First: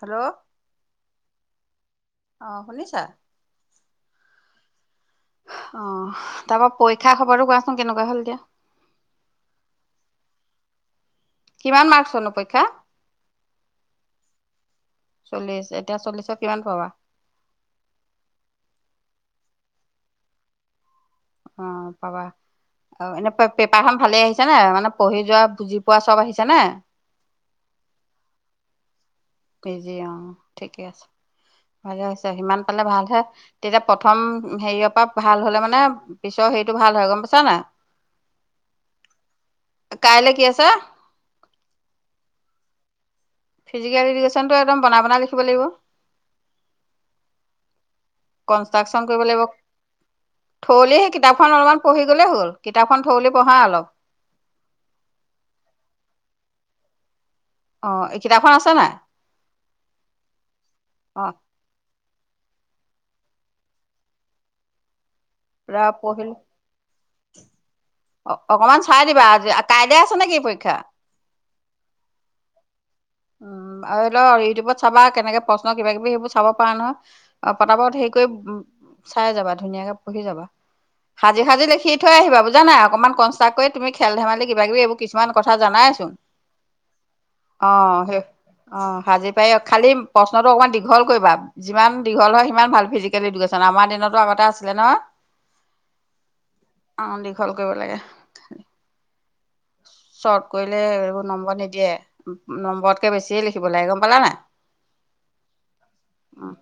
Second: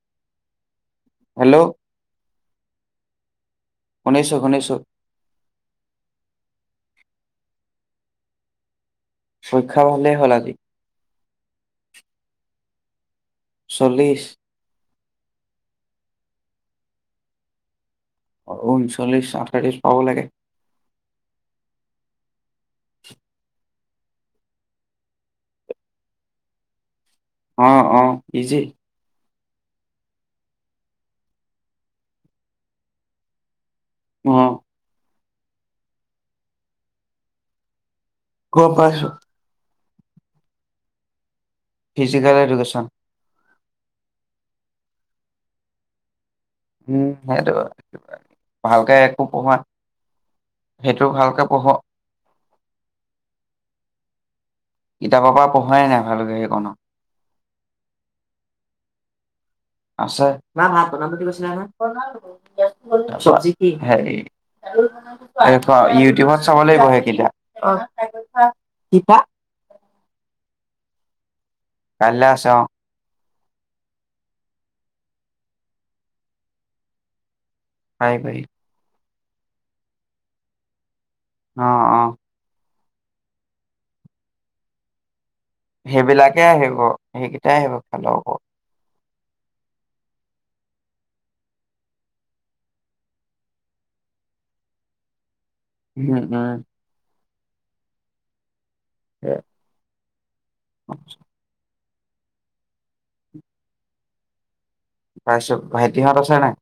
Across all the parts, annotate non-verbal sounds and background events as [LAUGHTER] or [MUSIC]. Hello hello অঁ শুনিছা? শুনিছো শুনিছো। অঁহ, তাৰপা পৰীক্ষা খবৰটো কোৱাচোন কেনেকুৱা হ'ল এতিয়া। পৰীক্ষা ভালে হ'ল আজি। কিমান মাৰ্কছৰ নো পৰীক্ষা? চল্লিশ। চল্লিশ, এতিয়া চল্লিশৰ কিমান পাবা? ঊনচল্লিশ আঠত্ৰিশ পাব লাগে। অঁ, পাবা, অঁ এনে প পেপ পেপাৰ খন ভালে আহিছে নে মানে পঢ়ি যোৱা বুজি পোৱা চব আহিছে নে? অঁ, অঁ, ইজি। ইজি অঁ, ঠিকে আছে, ভালে হৈছে সিমান পালে ভালহে তেতিয়া প্ৰথম অ হেৰিয়ৰ পা ভাল হ'লে মানে, পিছৰ হেৰিটো ভাল হয় গম পাইছা নাই? গম পাইছো। কাইলে কি আছে? Physical education. ফিজিকেল ইডুকেশ্যনতটো একদম বন বনাই লিখিব লাগিব। উম সেইটো ভালকে কনষ্ট্ৰাকচন একো কৰিব লাগিব পঢ়োৱা থোৰোলি সেইটো সেই ভালকে কিতাপখন পঢ়োৱা অলপমান পঢ়ি গলেই হ'ল, কিতাপখন থোৰোলি পঢ়া অলপ। কিতাপৰ পৰা পঢ়োৱাই নাই ভালকে এইকণো। অ' এই কিতাপখন আছে নাই? আছে। মা ভাত বনাম বুলি অ', কৈছিলা নহয়? বনালোঁ। [UNINTELLIGIBLE] এৱা পুৰা পঢ়িলো ইউটিউবত চাব লাগিব সেইকিতা। অ' অকমান চাই দিবা। আজি, কাইলে আছে নেকি পৰীক্ষা? কাইলে আছে অ'। উম আৰু লও ইউটিউবত চাবা কেনেকে প্ৰশ্ন কিবা কিবি সেইবোৰ চাব পৰা নহয়। অ' পতাপত হেইকৰি পাৰিবি চাই যাবা ধুনীয়াকে পঢ়ি যাবা। সাজি সাজি অ লিখি অ থৈ আহিবা বুজা নাই। অকমান কষ্ট কৰি তুমি খেল ধেমালি কিবা কিবোৰ এইবো কি সেইবিলাকে আহিব, সেইকেইটাই আহিব খেলত। উম অ'। ভাজি পাৰি খালি প্ৰশ্নটো অকণমান দীঘল কৰিবা যিমান দীঘল হয় সিমান ভাল ফিজিকেল এডুকেছন আমাৰ দিনতো আগতে আছিলে নহয়। উম উম। অ' দীঘল কৰিব লাগে। এ চব কৰিলে এইবোৰ নম্বৰ নিদিয়ে। নম্বৰতকে বেছিয়ে লিখিব লাগে গম পালা না। পাইছোঁ, ভাইটিহঁত আছে নাই?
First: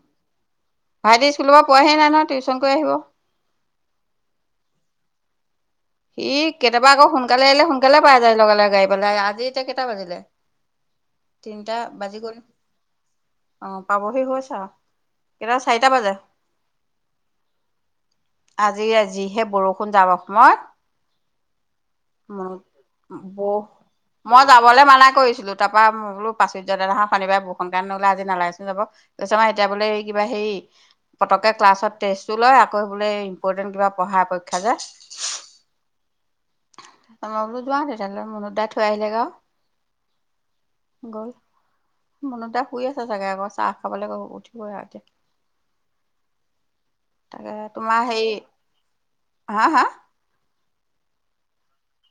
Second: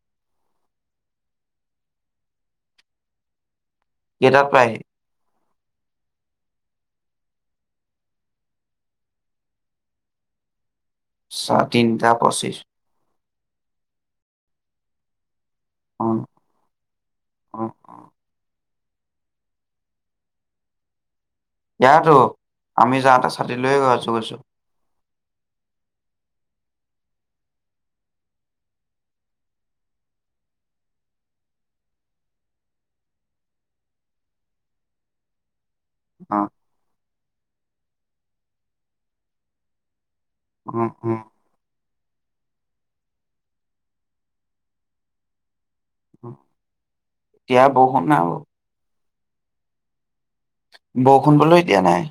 ভাইটি স্কুলৰ পা পোৱাহি নাই নহয় টিউশচন কৰি আহিব। কেইটাত পাই আহি? সি কেতিয়াবা আকৌ সোনকালে আহিলে সোনকালে পাই যায় লগাল লগে গাড়ী পেলাই আজি এতিয়া কেইটা বাজিলে ছ তিনিটা পঁচিছ। অহ পাবহি হৈছে। কেতিয়াবা চাৰিটা অ বাজে। অ অ আজি আজিহে বৰষুণ যাম সমইট। ইয়াতো আমি যাওঁতে ছাতি ব লৈয়ে গৈ আছো গৈছো। মই যাবলৈ মানা কৰিছিলো তাৰ পা মই বোলো প্ৰাচুৰ্য দাদা হ শনিবাৰে বৰষূণ কান নলে আজি নালাইছোন যাব, কৈছে অ' এতিয়া বোলে কিবা হে পতকে ক্লাছত টেষ্টটো লয় আকৌ বোলে ইম্পৰ্টেণ্ট কিবা পঢ়া পৰীক্ষা যে। অ'। ত' ম বোলো যোৱা তেতিয়াহ'লে মনুত দাই থৈ আহিলে গৈ আৰু। উম, উম। মনুদাই শুই আছ চাগে আকৌ চাহ খাবলৈ উঠিবই আৰু অ। তাকে তোমাৰ হেৰি [UNINTELLIGIBLE] হা, হা। বৰষুণ বোলো এতিয়া নাই।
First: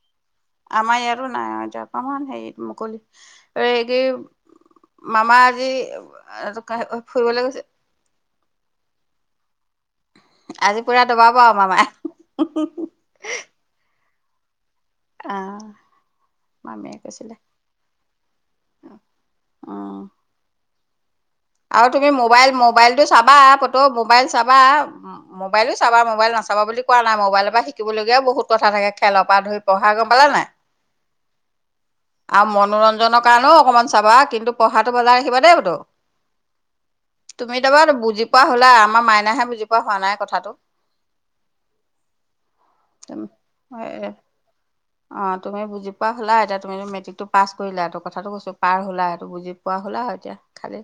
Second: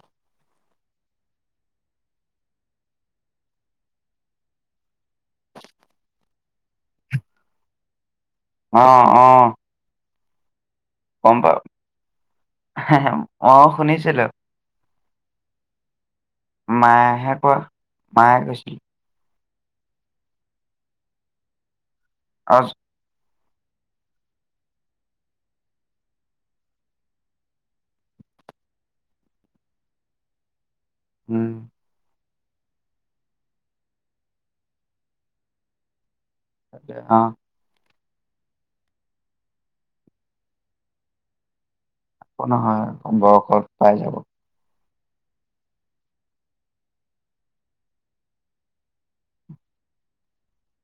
আমাৰ ইয়াতো নাই জপান হেৰিত মুকলি এই মামা আজি ফুৰিবলৈ গৈছে। অ, ' অ, '। আজি পুৰা দবাব গম আৰু পাও মামাই। অ শুনিছিলো। অহ। মায়েহে কয় মায়ে কৈছিল। অ আৰু তুমি মোবাইল অ মোবাইল টো চাবা। কতো মোবাইল চাবা মোবাইলো চাবা মোবাইল নাচাবা বুলি কোৱা নাই মোবাইলৰ পৰা শিকিবলগীয়াও বহুত কথা থাকে খেলৰ পৰা ধৰি পঢ়া গম পালা নাই। উম। আৰু মনোৰঞ্জনৰ কাৰণেও অকমান চাবা কিন্তু পঢ়াটো বজাই ৰাখিবা দেইতো তাকে, অ পুতু। তুমি এটা বাৰ বুজ বুজি পোৱা হ'লা আমাৰ মাইনাহে বুজি পোৱা হোৱা নাই কথাটো। নহয় সম্ বয়সত পাই যাব। অ তুমি বুজি পোৱা হ'লা এতিয়া তুমি মেট্ৰিকটো পাছ কৰিলা এই কথাটো কৈছো পাৰ হ'লা সেইটো বুজি পোৱা হ'লা আৰু এতিয়া খালি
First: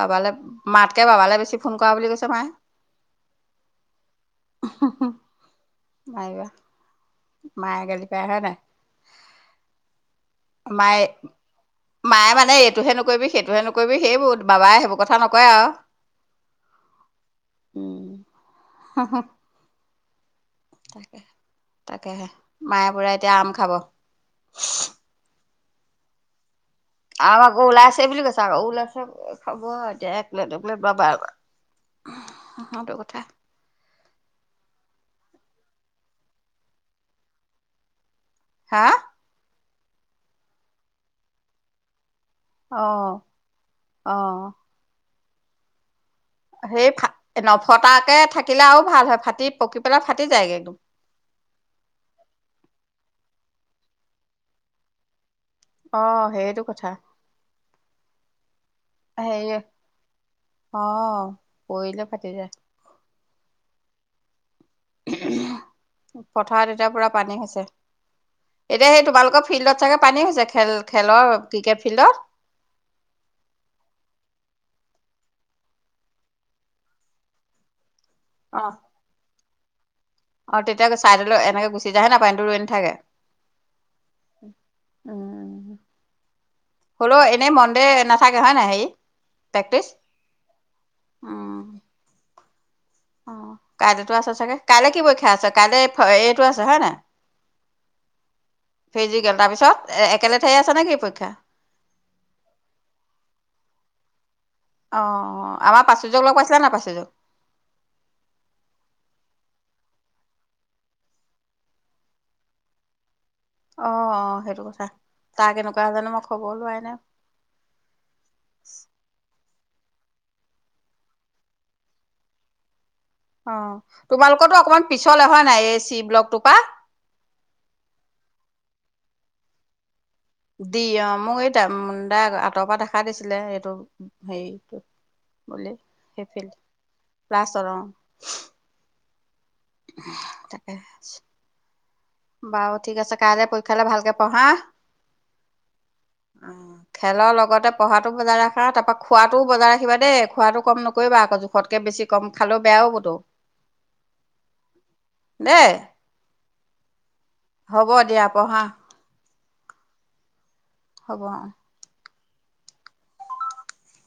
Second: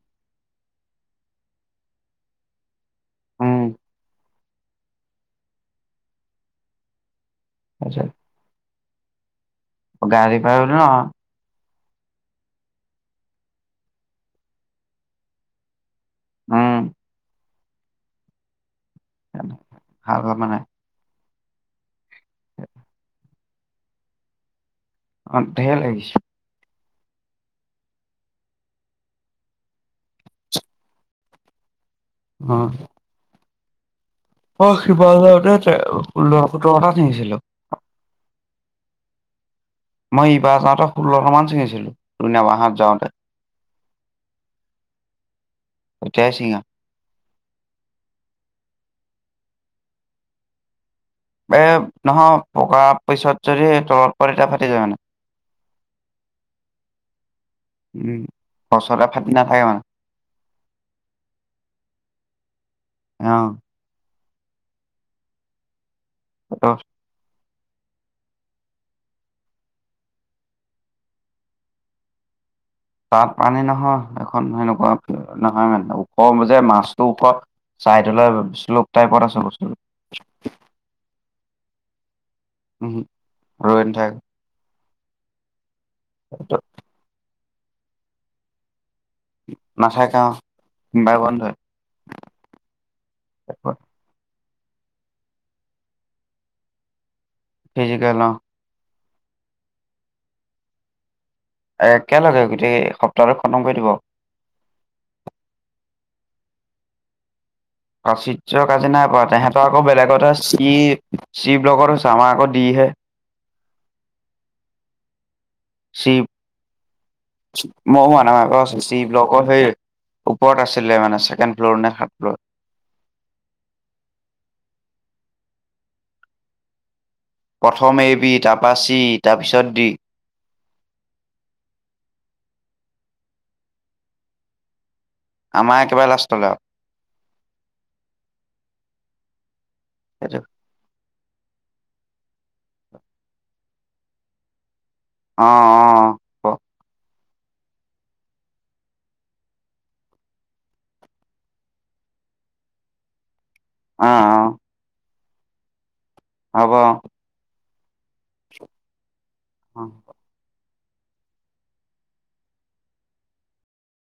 বাবালৈ মাতকে বাবালৈ বেছি ফোন কৰা বুলি কৈছ মায়ে। উম নিবা [UNINTELLIGIBLE] [UNINTELLIGIBLE] মায়ে গালি তাৰপিছত পাৰে হয় নাই গাড়ী পাই উল ন [UNINTELLIGIBLE] [UNINTELLIGIBLE] [UNINTELLIGIBLE] মায়ে মায়ে মানে এইটোহে নকৰিবি সেইটোহে নকৰিবি সেইবোৰ বাবাই সেইবোৰ কথা নকয় আৰু হম। উম। হ হা ভালল মানে [UNINTELLIGIBLE] [UNINTELLIGIBLE] [INAUDIBLE] তাকেহে মায়ে পোৰা এতিয়া আম খাব [UNINTELLIGIBLE] অ ঢেৰ লাগিছে আ আকৌ ওলাইছে বুলি কৈছে আকৌ ওলাইছে [UNINTELLIGIBLE] অ [UNINTELLIGIBLE] সেইটোকথা। অ শিৱসাগাৰতে লৰা পুতৰ কথাত থিছিলো। হা। মই এইবাৰ যাওঁতে ষোল্লটা মান ছিঙিছিলো। লুণা বাঁহত অ, যাওঁতে 'অ, ' তেতিয়াই ছিঙা সেই নফটাকে থাকিলে আৰু ভাল হয় ফাট পকী পেলাই ফাটি যায়গে এ নহয় পকা পিছত যদি তলত পৰে তেতিয়া ফাটি যায় মানে। অ' সেইটো কথা উম [INAUDIBLE] ফাটি হেৰি নাথাকে মানে অ' পৰিলে পাতি যায়। আহ উ [INAUDIBLE] [INAUDIBLE] সেইটো পথাৰত এতিয়া পুৰা পানী হৈছে। এতিয়া সেই তোমালোকৰ ফিল্ডত চাগে পানী হৈছে খেল খেলৰ ক্ৰিকেট ফিল্ডত। তাত পানী নহয় এখন সেনেকুৱা নহয় মানে ওপ যে মাজটোৰ ওপৰত চাইডলৈ শ্লোপ টাইপত আছে বস্তুটো উ [INAUDIBLE] অ' তেতিয়া ছাইডলৈ এনেকে গুচি যায় হয়নে? পানী উম ৰৈ নথাকে। উম টো [UNINTELLIGIBLE] এনেই মন্দে নাথাকে হয়নে হেৰি? প্ৰেক্টিচ? নাথাকে অ' সোমবাৰে বন্ধই। কাইলৈটো আছে চাগে? কাইলৈ কি পৰীক্ষা আছে কাইলৈ এইটো আছে হয় নাই? ফিজিকেল অ'। ফিজিকেল তাৰ পিছত এ একেলেথাৰিয়ে আছে নেকি পৰীক্ষা? এ একেলগে গোটেই সপ্তাহটো খতম কৰি দিব। অ' আমাৰ পাৰ্চুয্যক লগ পাইছানে নাই পাৰ্চুয্যক। পাৰ্চুয্যক আজি নাই পোৱা, তহাঁতৰ আকৌ বেলেগতহে চি চি ব্লগত হৈছে আমাৰ আকৌ দি হে। অ' অ' সেইটো কথা তাৰ কেনেকুৱা জানো মই শিৱ খবৰ লোৱাই নাই। ম আ ন প শিৱ লগক সেই ওপৰত আছিলে মানে ছেকেণ্ড ফ্ল'ৰ নে থাৰ্ড ফ্ল'ৰ অ' তোমালোকো অকমান পিছলে অহা নাই এই চি ব্লকটোপা প্ৰথম এবি তাৰপা চি তাৰপিছত দি দি অ' মোক তা তাই আঁতৰৰ পৰা দেখা দিছিলে এইটো হেৰিটো বুলি আমাৰ একেবাৰে লাষ্টলৈ সেইফিল আৰু প্লাছৰ সেইটো। তাকে বাও ঠিক আছে কাইলে পৰীক্ষালৈ ভালকে পঢ়া অ' অ' ক খেলৰ লগতে পঢ়াটো বজাই ৰখা তাৰপা খোৱাটোও বজাই ৰাখিবা দেই খোৱাটো কম নকৰিবা আকৌ জোখতকৈ বেছি কম খালেও বেয়া হ'বতো অ' অ' দে হ'ব হ'ব। দিয়া বঢ়া। অঁ। হ'ব।